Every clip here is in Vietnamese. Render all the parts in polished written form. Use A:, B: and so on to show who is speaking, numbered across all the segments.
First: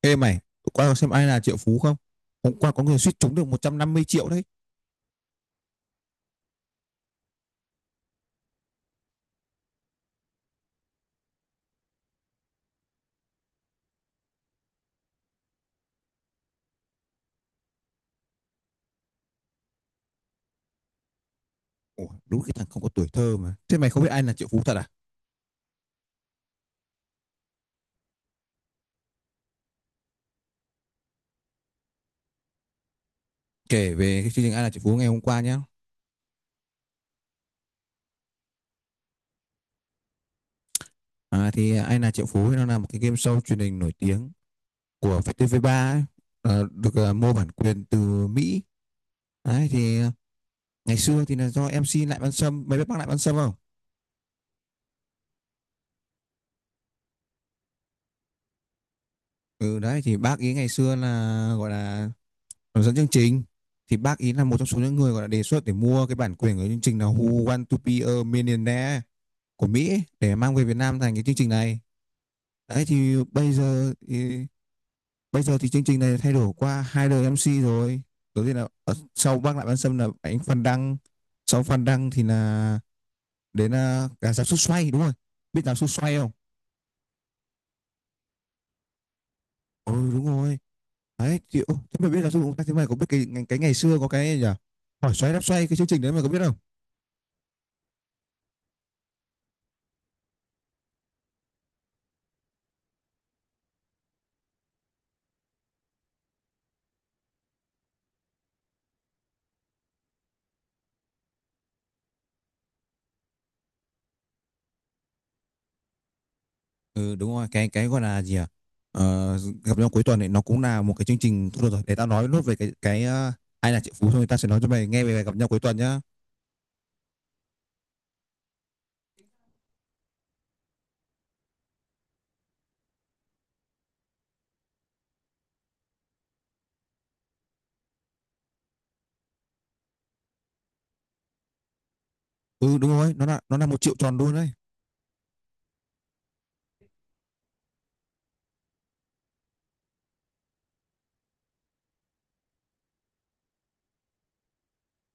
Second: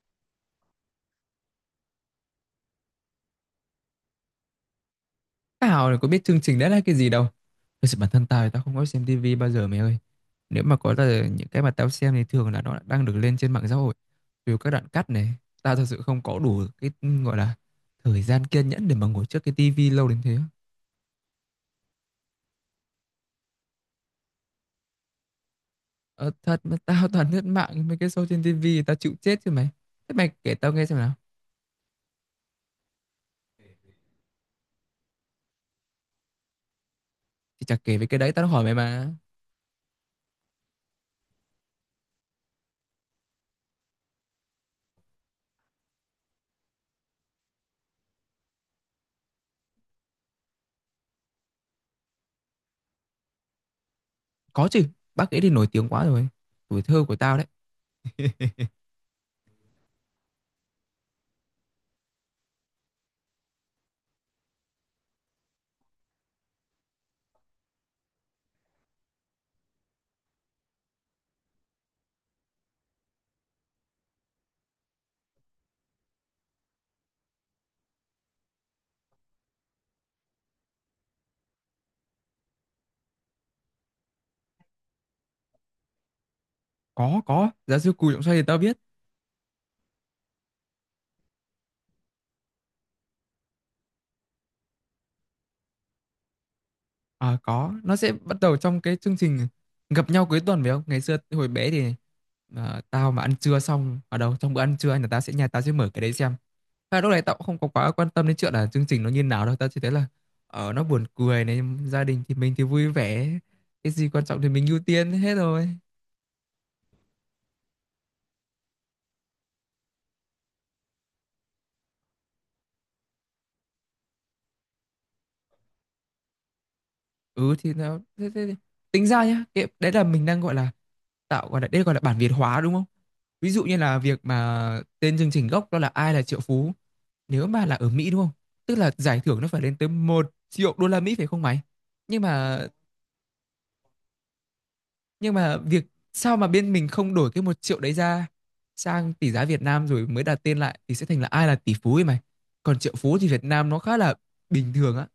A: Ê mày, tụi qua có xem ai là triệu phú không? Hôm qua có người suýt trúng được 150 triệu đấy.
B: Tao là có biết chương trình đấy là cái gì đâu. Thật sự bản thân tao thì tao không có xem tivi bao giờ mày ơi. Nếu mà có là những cái mà tao xem thì thường là nó đang được lên trên mạng xã hội. Từ các đoạn cắt này, tao thật sự không có đủ cái gọi là thời gian kiên nhẫn để mà ngồi trước cái tivi lâu đến thế.
A: Ủa, đúng cái thằng không có tuổi thơ mà. Thế mày không biết ai là triệu phú thật à?
B: Ờ, thật mà tao toàn lướt mạng mấy cái show trên tivi tao chịu chết chứ mày. Thế mày kể tao nghe xem nào.
A: Kể về cái chương trình ai là triệu phú ngày hôm qua nhá.
B: Thì chả kể về cái đấy tao đã hỏi mày mà.
A: À, thì ai là triệu phú nó là một cái game show truyền hình nổi tiếng của VTV3 ấy. Được, mua bản quyền từ Mỹ. Đấy thì ngày xưa thì là do MC Lại Văn Sâm, mày biết bác Lại Văn Sâm không?
B: Có chứ, bác ấy thì nổi tiếng quá rồi. Tuổi thơ của tao đấy.
A: Ừ, đấy thì bác ý ngày xưa là gọi là hướng dẫn chương trình, thì bác ý là một trong số những người gọi là đề xuất để mua cái bản quyền của chương trình là Who Want to Be a Millionaire của Mỹ để mang về Việt Nam thành cái chương trình này. Đấy thì bây giờ thì chương trình này thay đổi qua hai đời MC rồi. Đầu tiên là, sau bác Lại Văn Sâm là anh Phan Đăng, sau Phan Đăng thì là đến là cả giáo sư Xoay đúng rồi. Biết giáo sư Xoay không?
B: Có, giáo sư Cù Trọng Xoay thì tao biết.
A: Ừ đúng rồi. Đấy thì thế mà biết giáo sư chúng, thế mày có biết cái ngày xưa có cái gì nhỉ? Hỏi xoay đáp xoay cái chương trình đấy mày có biết không?
B: À có, nó sẽ bắt đầu trong cái chương trình gặp nhau cuối tuần phải không? Ngày xưa hồi bé thì tao mà ăn trưa xong ở đâu trong bữa ăn trưa là tao sẽ nhà tao sẽ mở cái đấy xem. Và lúc này tao cũng không có quá quan tâm đến chuyện là chương trình nó như nào đâu, tao chỉ thấy là ở nó buồn cười này, gia đình thì mình thì vui vẻ, cái gì quan trọng thì mình ưu tiên hết rồi.
A: Ừ đúng rồi, cái gọi là gì à, ờ, gặp nhau cuối tuần này nó cũng là một cái chương trình thôi. Được rồi, để tao nói nốt về cái ai là triệu phú thôi. Tao sẽ nói cho mày nghe về bài gặp nhau cuối tuần nhá.
B: Ừ thì nó thế, thế, thế. Tính ra nhá cái, đấy là mình đang gọi là tạo gọi là đây gọi là bản Việt hóa đúng không, ví dụ như là việc mà tên chương trình gốc đó là ai là triệu phú, nếu mà là ở Mỹ đúng không, tức là giải thưởng nó phải lên tới một triệu đô la Mỹ phải không mày? nhưng mà
A: Ừ đúng rồi, nó là 1 triệu tròn luôn đấy.
B: nhưng mà việc sao mà bên mình không đổi cái một triệu đấy ra sang tỷ giá Việt Nam rồi mới đặt tên lại thì sẽ thành là ai là tỷ phú ấy mày. Còn triệu phú thì Việt Nam nó khá là bình thường á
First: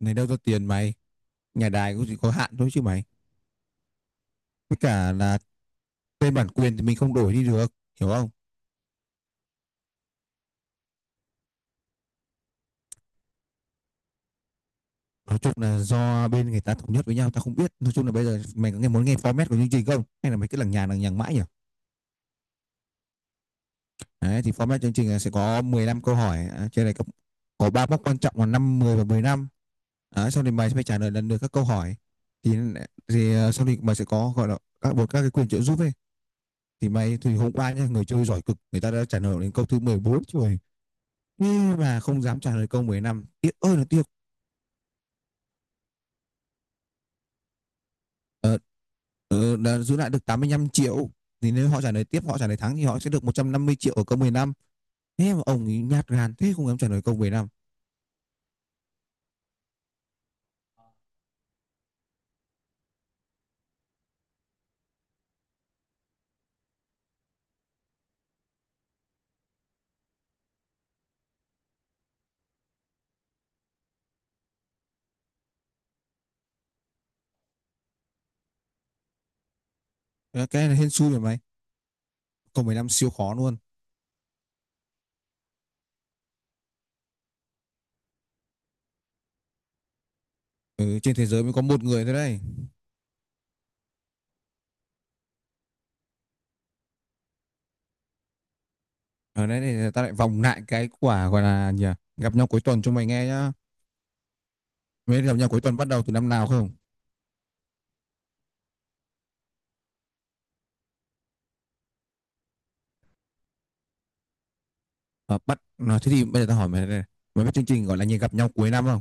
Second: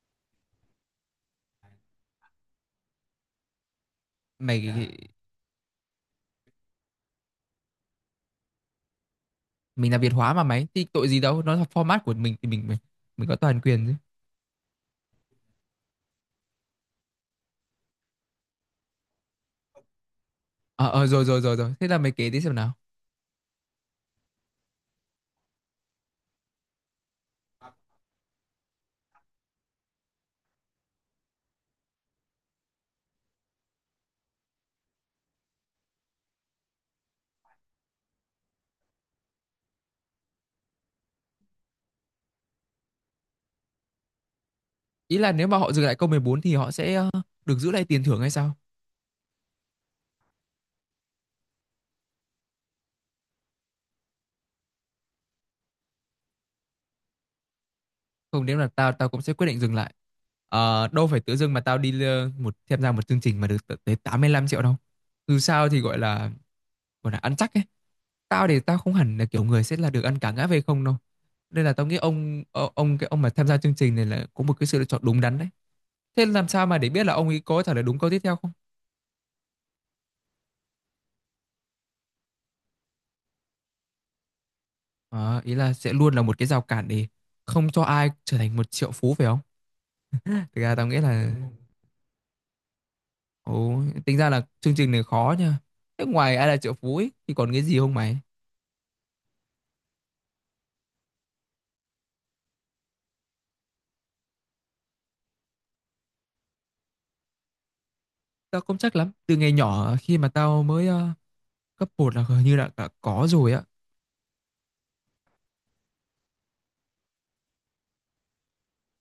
A: Này đâu ra tiền mày, nhà đài cũng chỉ có hạn thôi chứ mày.
B: mày.
A: Với cả là tên bản quyền thì mình không đổi đi được, hiểu không?
B: Mình là Việt hóa mà mày thì tội gì đâu, nó là format của mình thì mình có toàn quyền chứ.
A: Nói chung là do bên người ta thống nhất với nhau, tao không biết. Nói chung là bây giờ mày có muốn nghe format của chương trình không, hay là mày cứ lằng
B: Ờ,
A: nhằng
B: rồi
A: mãi
B: rồi
A: nhỉ?
B: rồi rồi thế là mày kể tí xem nào.
A: Đấy thì format chương trình là sẽ có 15 câu hỏi, à trên này có ba mốc quan trọng là năm 10 và 15. Đấy, sau thì mày sẽ phải trả lời lần lượt các câu hỏi thì sau thì mày sẽ có gọi là các một các cái quyền trợ giúp ấy. Thì hôm qua nhá, người chơi giỏi cực, người ta đã trả lời đến câu thứ 14 rồi nhưng mà không dám trả lời câu 15, tiếc ơi là tiếc.
B: Ý là nếu mà họ dừng lại câu 14 thì họ sẽ được giữ lại tiền thưởng hay sao?
A: ờ, đã giữ lại được 85 triệu, thì nếu họ trả lời tiếp, họ trả lời thắng thì họ sẽ được 150 triệu ở câu 15. Thế mà ông ấy nhát gan thế, không dám trả lời câu 15.
B: Không, nếu là tao tao cũng sẽ quyết định dừng lại. Ờ, đâu phải tự dưng mà tao đi tham gia một chương trình mà được tận tới 85 triệu đâu. Dù sao thì gọi là ăn chắc ấy. Tao thì tao không hẳn là kiểu người sẽ là được ăn cả ngã về không đâu. Nên là tao nghĩ ông ờ, ông cái ông mà tham gia chương trình này là có một cái sự lựa chọn đúng đắn đấy. Thế làm sao mà để biết là ông ấy có trả lời đúng câu tiếp theo không?
A: Ờ, cái này hên xui rồi mày, câu 15 siêu khó luôn.
B: Ờ, ý là sẽ luôn là một cái rào cản để không cho ai trở thành một triệu phú phải không? Thực ra tao nghĩ
A: Ừ, trên thế
B: là
A: giới mới có một người thôi đấy.
B: ồ, tính ra là chương trình này khó nha. Thế ngoài ai là triệu phú ấy, thì còn cái gì không mày?
A: Đấy thì ta lại vòng lại cái quả gọi là gì à? Gặp nhau cuối tuần cho mày nghe nhá. Mới gặp nhau cuối tuần bắt đầu từ năm nào không?
B: Tao không chắc lắm. Từ ngày nhỏ khi mà tao mới cấp 1 là hình như là đã có rồi á.
A: à, bắt Thế thì bây giờ ta hỏi mày đây này. Mày biết chương trình gọi là gì, gặp nhau cuối năm không?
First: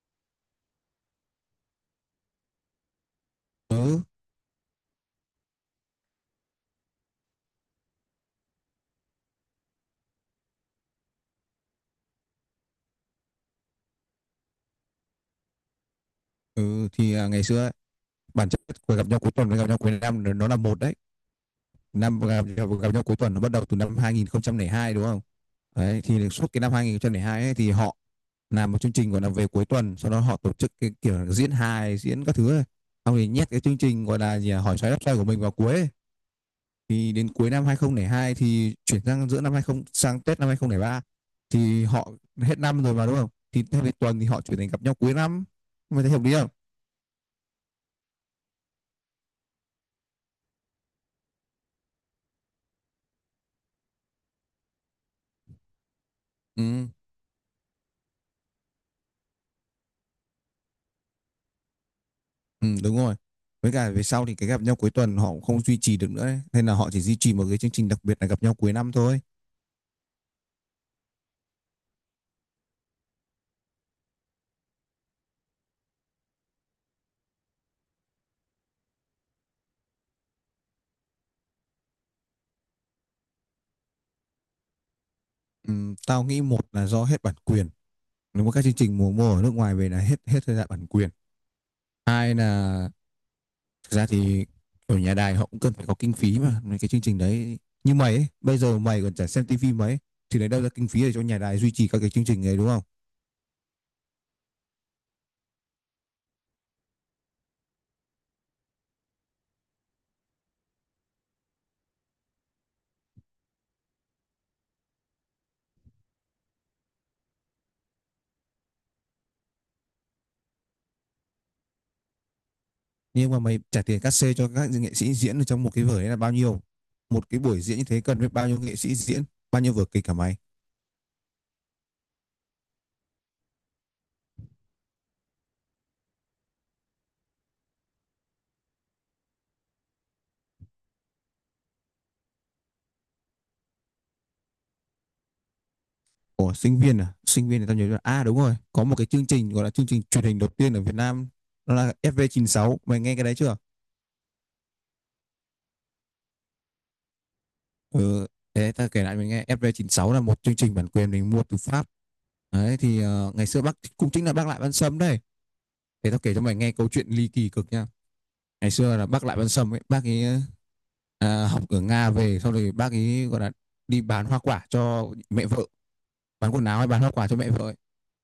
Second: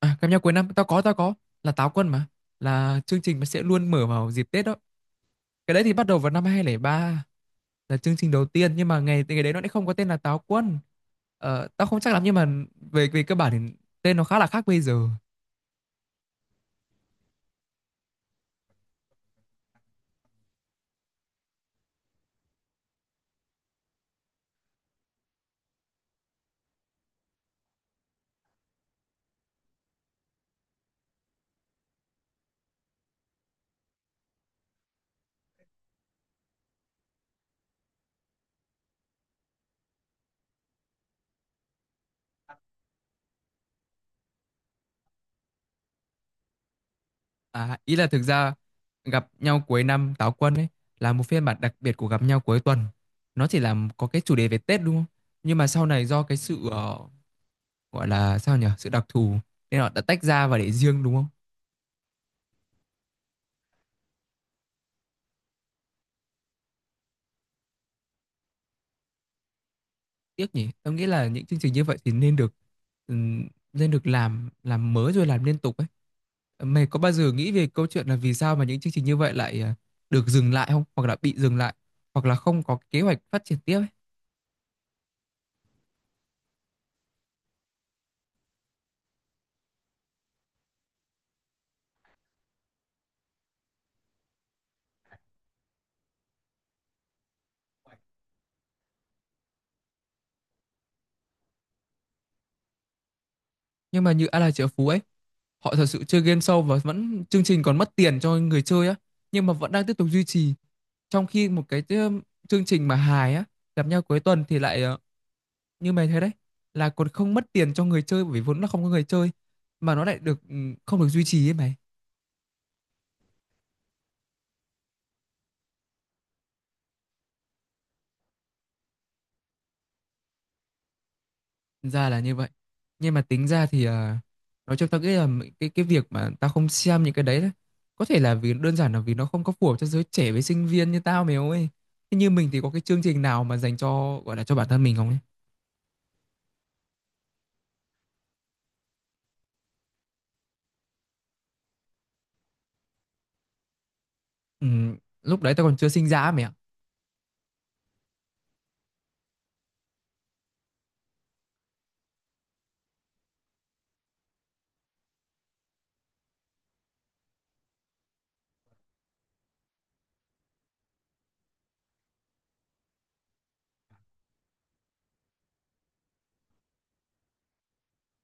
B: À, cảm giác cuối năm tao có là táo quân mà, là chương trình mà sẽ luôn
A: Ừ.
B: mở vào dịp Tết đó. Cái đấy thì bắt đầu vào năm 2003 là chương trình đầu tiên nhưng mà ngày ngày đấy nó lại không có tên là Táo Quân. Ờ, tao không chắc lắm nhưng mà về về cơ bản thì tên nó khá là khác bây giờ.
A: Ừ thì ngày xưa ấy, bản chất của gặp nhau cuối tuần với gặp nhau cuối năm nó là một đấy. Năm gặp, gặp, nhau cuối tuần nó bắt đầu từ năm 2002 đúng không? Đấy thì suốt cái năm 2002 ấy, thì họ làm một chương trình gọi là về cuối tuần, sau đó họ tổ chức cái kiểu diễn hài diễn các thứ ấy. Xong thì nhét cái chương trình gọi là gì à, hỏi xoáy đáp xoay của mình vào cuối ấy. Thì đến cuối năm 2002 thì chuyển sang giữa năm 20, sang Tết năm 2003, thì họ hết năm rồi mà đúng không? Thì theo cái tuần thì họ chuyển thành gặp nhau cuối năm. Mày thấy hợp lý không?
B: À, ý là thực ra gặp nhau cuối năm Táo Quân ấy là một phiên bản đặc biệt của gặp nhau cuối tuần. Nó chỉ là có cái chủ đề về Tết đúng không? Nhưng mà sau này do cái sự
A: Ừ.
B: gọi là sao nhỉ? Sự đặc thù nên họ đã tách ra và để riêng đúng không?
A: Ừ đúng rồi. Với cả về sau thì cái gặp nhau cuối tuần họ cũng không duy trì được nữa ấy. Nên là họ chỉ duy trì một cái chương trình đặc biệt là gặp nhau cuối năm thôi.
B: Tiếc nhỉ, em nghĩ là những chương trình như vậy thì nên được làm mới rồi làm liên tục ấy. Mày có bao giờ nghĩ về câu chuyện là vì sao mà những chương trình như vậy lại được dừng lại không, hoặc là bị dừng lại, hoặc là không có kế hoạch phát triển tiếp ấy?
A: Ừ, tao nghĩ một là do hết bản quyền. Nếu mà các chương trình mùa mùa ở nước ngoài về là hết hết thời gian bản quyền. Hai là. Thực ra thì ở nhà đài họ cũng cần phải có kinh phí mà mấy cái chương trình đấy, như mày ấy, bây giờ mày còn chả xem tivi mấy thì lấy đâu ra kinh phí để cho nhà đài duy trì các cái chương trình ấy, đúng không?
B: Nhưng mà như A La Chợ Phú ấy, họ thật sự chơi game show và vẫn chương trình còn mất tiền cho người chơi á, nhưng mà vẫn đang tiếp tục duy trì. Trong khi một cái chương trình mà hài á, gặp nhau cuối tuần thì lại như mày thấy đấy, là còn không mất tiền cho người chơi bởi vì vốn là không có người chơi, mà nó lại được không được duy trì ấy mày.
A: Nhưng mà mày trả tiền cát xê cho các nghệ sĩ diễn ở trong một cái vở đấy là bao nhiêu? Một cái buổi diễn như thế cần biết bao nhiêu nghệ sĩ diễn, bao nhiêu vở kịch cả mày.
B: Ra là như vậy. Nhưng mà tính ra thì nói chung tao nghĩ là cái việc mà tao không xem những cái đấy, đấy có thể là vì đơn giản là vì nó không có phù hợp cho giới trẻ với sinh viên như tao mày ơi. Thế như mình thì có cái chương trình nào mà dành cho gọi là cho bản thân mình không ấy?
A: Ủa, sinh viên à, sinh viên thì tao nhớ là, đúng rồi, có một cái chương trình gọi là chương trình truyền hình đầu tiên ở Việt Nam, nó là FV96, mày nghe cái đấy chưa?
B: Ừ, lúc đấy tao còn chưa sinh ra ấy mày ạ.
A: Ừ, thế ta kể lại mình nghe. FV96 là một chương trình bản quyền mình mua từ Pháp. Đấy thì ngày xưa bác cũng chính là bác Lại Văn Sâm đây. Để tao kể cho mày nghe câu chuyện ly kỳ cực nha. Ngày xưa là bác Lại Văn Sâm ấy, bác ấy học ở Nga về. Sau rồi bác ấy gọi là đi bán hoa quả cho mẹ vợ, bán quần áo hay bán hoa quả cho mẹ vợ ấy.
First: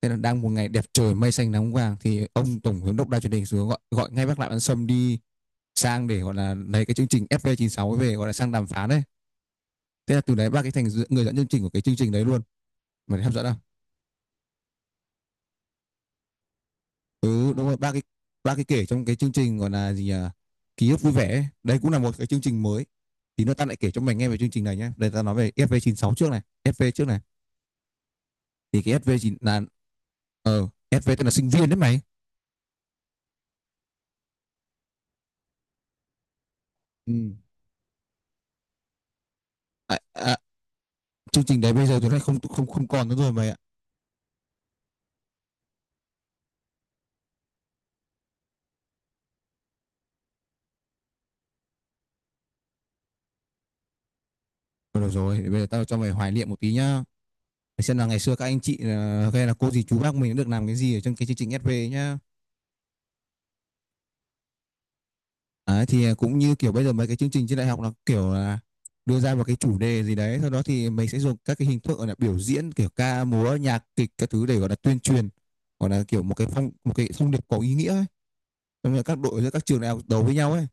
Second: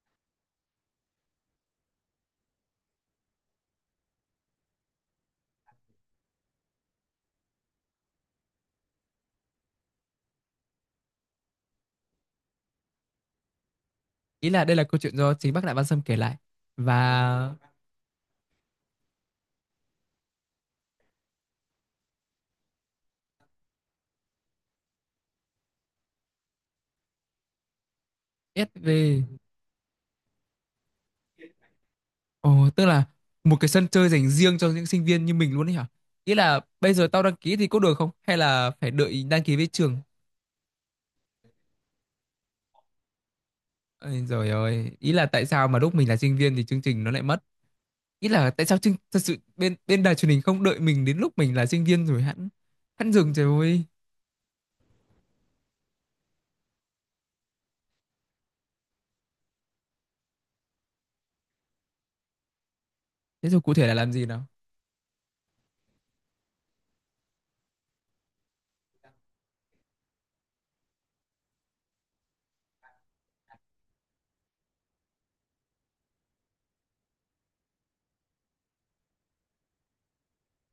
A: Thế là đang một ngày đẹp trời mây xanh nắng vàng thì ông tổng giám đốc Đài truyền hình xuống gọi gọi ngay bác Lại Văn Sâm đi sang để gọi là lấy cái chương trình FV96 ấy về, gọi là sang đàm phán đấy. Thế là từ đấy bác ấy thành người dẫn chương trình của cái chương trình đấy luôn. Mày thấy hấp dẫn không?
B: Ý là đây là câu chuyện do chính bác Đại Văn Sâm kể lại
A: Ừ
B: và
A: đúng rồi, ba cái kể trong cái chương trình gọi là gì nhỉ, ký ức vui vẻ ấy. Đấy cũng là một cái chương trình mới. Thì nữa ta lại kể cho mày nghe về chương trình này nhé. Đây ta nói về FV96 trước này, FV trước này. Thì cái
B: SV.
A: FV9 là, FV tên là sinh viên đấy mày.
B: Ồ, tức là một cái sân chơi dành riêng cho những sinh viên như mình luôn ấy hả? Ý là bây giờ tao
A: Ừ.
B: đăng ký thì có được không? Hay là phải đợi đăng ký với trường?
A: à, à, Chương trình đấy bây giờ tụi này không không không còn nữa rồi mày ạ.
B: Ôi giời ơi, ý là tại sao mà lúc mình là sinh viên thì chương trình nó lại mất? Ý là tại sao chương, thật sự bên bên đài truyền hình không đợi mình đến lúc mình là sinh viên rồi hẵng hẵng dừng trời ơi.
A: Thôi được rồi, bây giờ tao cho mày hoài niệm một tí nhá, để xem là ngày xưa các anh chị, hay là cô dì chú bác mình đã được làm cái gì ở trong cái chương trình FV nhá.
B: Thế rồi cụ thể là làm gì nào?
A: Đấy, thì cũng như kiểu bây giờ mấy cái chương trình trên đại học, nó kiểu là đưa ra một cái chủ đề gì đấy, sau đó thì mình sẽ dùng các cái hình thức gọi là biểu diễn kiểu ca múa nhạc kịch các thứ để gọi là tuyên truyền, gọi là kiểu một cái thông điệp có ý nghĩa ấy. Xong rồi các đội giữa các trường đại học đấu với nhau ấy,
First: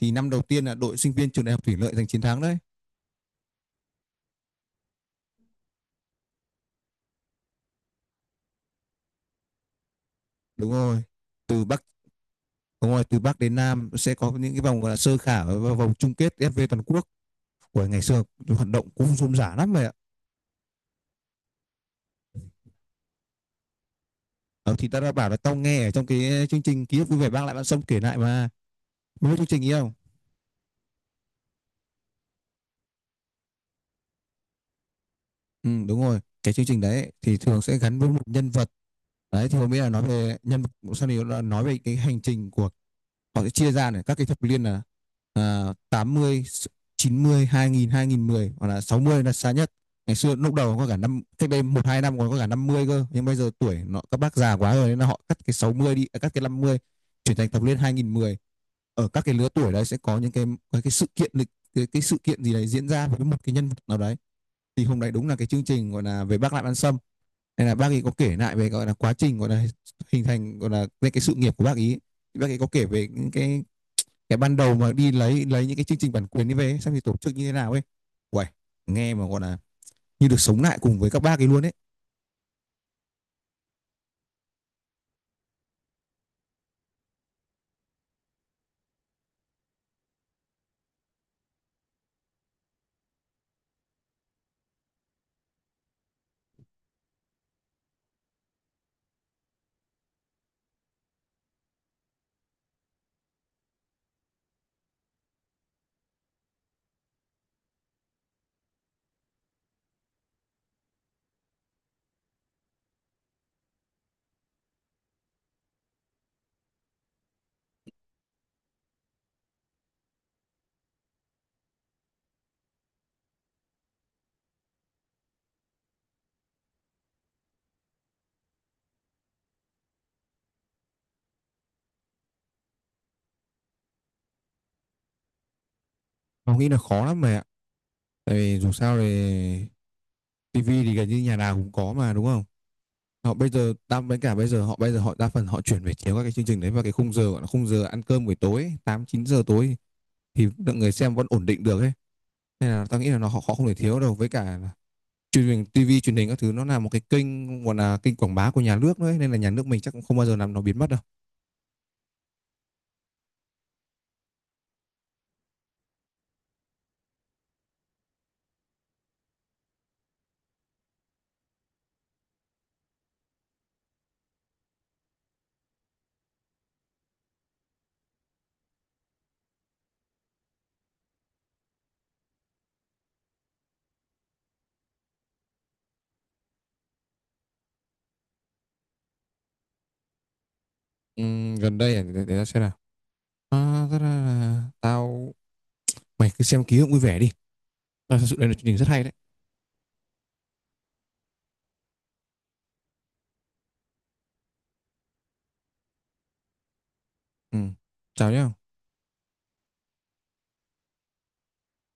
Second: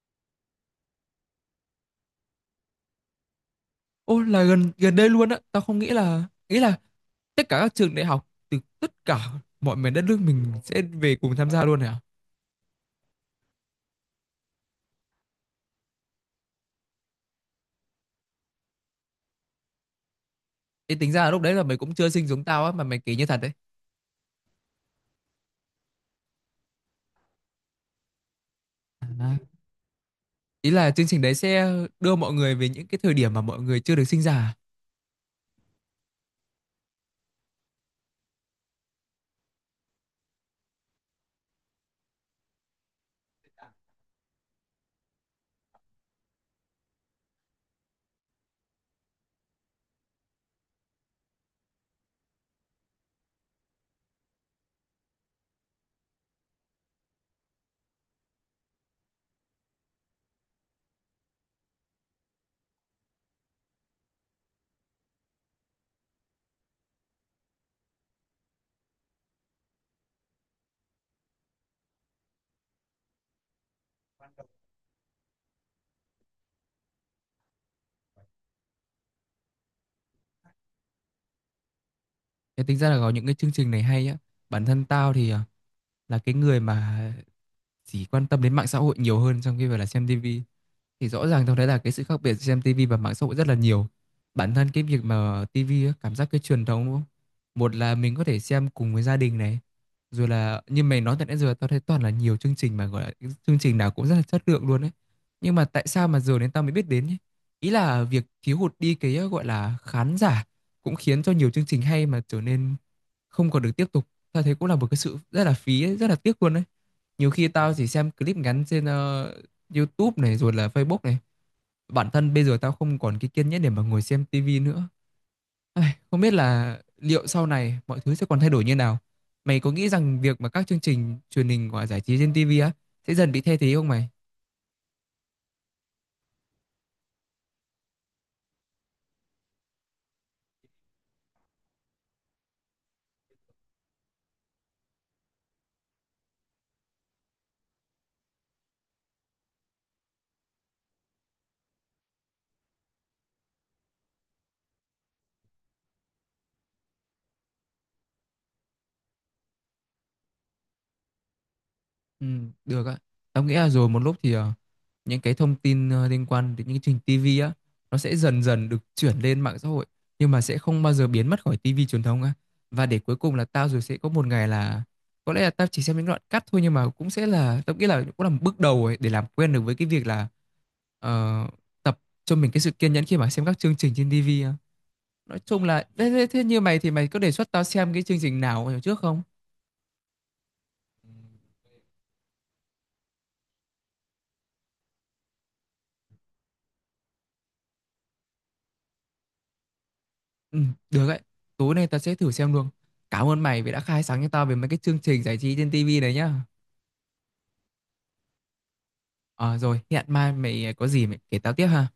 A: thì năm đầu tiên là đội sinh viên trường đại học Thủy Lợi giành chiến thắng đấy.
B: Ô là gần gần đây luôn á, tao không nghĩ là tất cả các trường đại học từ tất cả mọi miền đất nước mình
A: đúng
B: sẽ
A: rồi
B: về cùng tham gia
A: từ
B: luôn
A: bắc
B: hả?
A: Đúng rồi, từ bắc đến nam sẽ có những cái vòng gọi là sơ khảo và vòng chung kết FV toàn quốc. Của ngày xưa hoạt động cũng rôm rả lắm vậy ạ.
B: Thì tính ra là lúc đấy là mày cũng chưa sinh giống tao á mà mày kể như thật đấy.
A: Ờ, thì ta đã bảo là tao nghe ở trong cái chương trình ký ức vui vẻ mang lại bạn sông kể lại mà. Mới
B: À,
A: biết chương trình ý không?
B: ý là chương trình đấy sẽ đưa mọi người về những cái thời điểm mà mọi người chưa được sinh ra. À?
A: Ừ đúng rồi, cái chương trình đấy thì thường sẽ gắn với một nhân vật. Đấy thì hôm ấy là nói về nhân vật, sau này là nói về cái hành trình của họ. Sẽ chia ra này, các cái thập niên là, tám mươi, chín mươi, hai nghìn, hai nghìn mười, hoặc là 60 là xa nhất. Ngày xưa lúc đầu có cả năm, cách đây một hai năm còn có cả 50 cơ, nhưng bây giờ tuổi nó các bác già quá rồi nên là họ cắt cái 60 đi, cắt cái năm mươi, chuyển thành thập niên hai nghìn mười. Ở các cái lứa tuổi đấy sẽ có những cái, cái sự kiện lịch cái sự kiện gì đấy diễn ra với một cái nhân vật nào đấy. Thì hôm đấy đúng là cái chương trình gọi là về bác Lại Ăn Sâm, nên là bác ấy có kể lại về gọi là quá trình gọi là hình thành gọi là cái sự nghiệp của bác ấy. Thì bác ấy có kể về những cái ban đầu mà đi lấy những cái chương trình bản quyền đi về xem thì tổ chức như thế nào ấy. Uầy, nghe mà gọi là như được sống lại cùng với các bác ấy luôn ấy.
B: Thế tính ra là có những cái chương trình này hay á. Bản thân tao thì là cái người mà chỉ quan tâm đến mạng xã hội nhiều hơn trong khi phải là xem tivi. Thì rõ ràng tôi thấy là cái sự khác biệt giữa xem tivi và mạng xã hội rất là nhiều. Bản thân cái việc mà tivi á, cảm giác cái truyền thống đúng không, một là mình có thể xem cùng với gia đình này, rồi là như mày nói từ nãy giờ tao thấy toàn là nhiều chương trình mà gọi là cái chương trình nào cũng rất là chất lượng luôn ấy, nhưng mà tại sao mà giờ đến tao mới biết đến nhé. Ý là việc thiếu hụt đi cái gọi là khán giả cũng khiến cho nhiều chương trình hay mà trở nên không còn được tiếp tục, tao thấy cũng là một cái sự rất là phí ấy, rất là tiếc luôn đấy. Nhiều khi tao chỉ xem clip ngắn trên YouTube này rồi là Facebook này. Bản thân bây giờ tao không còn cái kiên nhẫn để mà ngồi xem TV nữa. Ai, không biết là liệu sau này mọi thứ sẽ còn thay đổi như nào. Mày có nghĩ rằng việc mà các chương trình truyền hình và giải trí trên TV á sẽ dần bị thay thế không mày?
A: Nó nghĩ là khó lắm mày ạ, tại vì dù sao thì tivi thì gần như nhà nào cũng có mà, đúng không? Họ bây giờ đa với cả bây giờ họ Bây giờ họ đa phần họ chuyển về chiếu các cái chương trình đấy vào cái khung giờ gọi là khung giờ ăn cơm buổi tối, 8, 9 giờ tối, thì lượng người xem vẫn ổn định được ấy. Nên là tao nghĩ là họ không thể thiếu đâu. Với cả truyền hình, TV truyền hình các thứ nó là một cái kênh gọi là kênh quảng bá của nhà nước đấy, nên là nhà nước mình chắc cũng không bao giờ làm nó biến mất đâu.
B: Ừ, được ạ. Em nghĩ là rồi một lúc thì những cái thông tin liên quan đến những chương trình TV á nó sẽ dần dần được chuyển lên mạng xã hội nhưng mà sẽ không bao giờ biến mất khỏi TV truyền thống á. Và để cuối cùng là tao rồi sẽ có một ngày là có lẽ là tao chỉ xem những đoạn cắt thôi nhưng mà cũng sẽ là tao nghĩ là cũng là một bước đầu ấy để làm quen được với cái việc là ờ, tập cho mình cái sự kiên nhẫn khi mà xem các chương trình trên TV á. Nói chung là thế, thế thế như mày thì mày có đề xuất tao xem cái chương trình nào trước không?
A: Gần đây à, để tao xem nào. À, ra là tao, mày cứ xem ký ức vui vẻ đi. À, thật sự đây là chương trình rất hay đấy.
B: Ừ, được đấy. Tối nay ta sẽ thử xem luôn. Cảm ơn mày vì đã khai sáng cho tao về mấy cái chương trình giải trí trên tivi này nhá.
A: Ừ. Chào nhá.
B: Ờ rồi, hẹn mai mày có gì mày kể tao tiếp ha.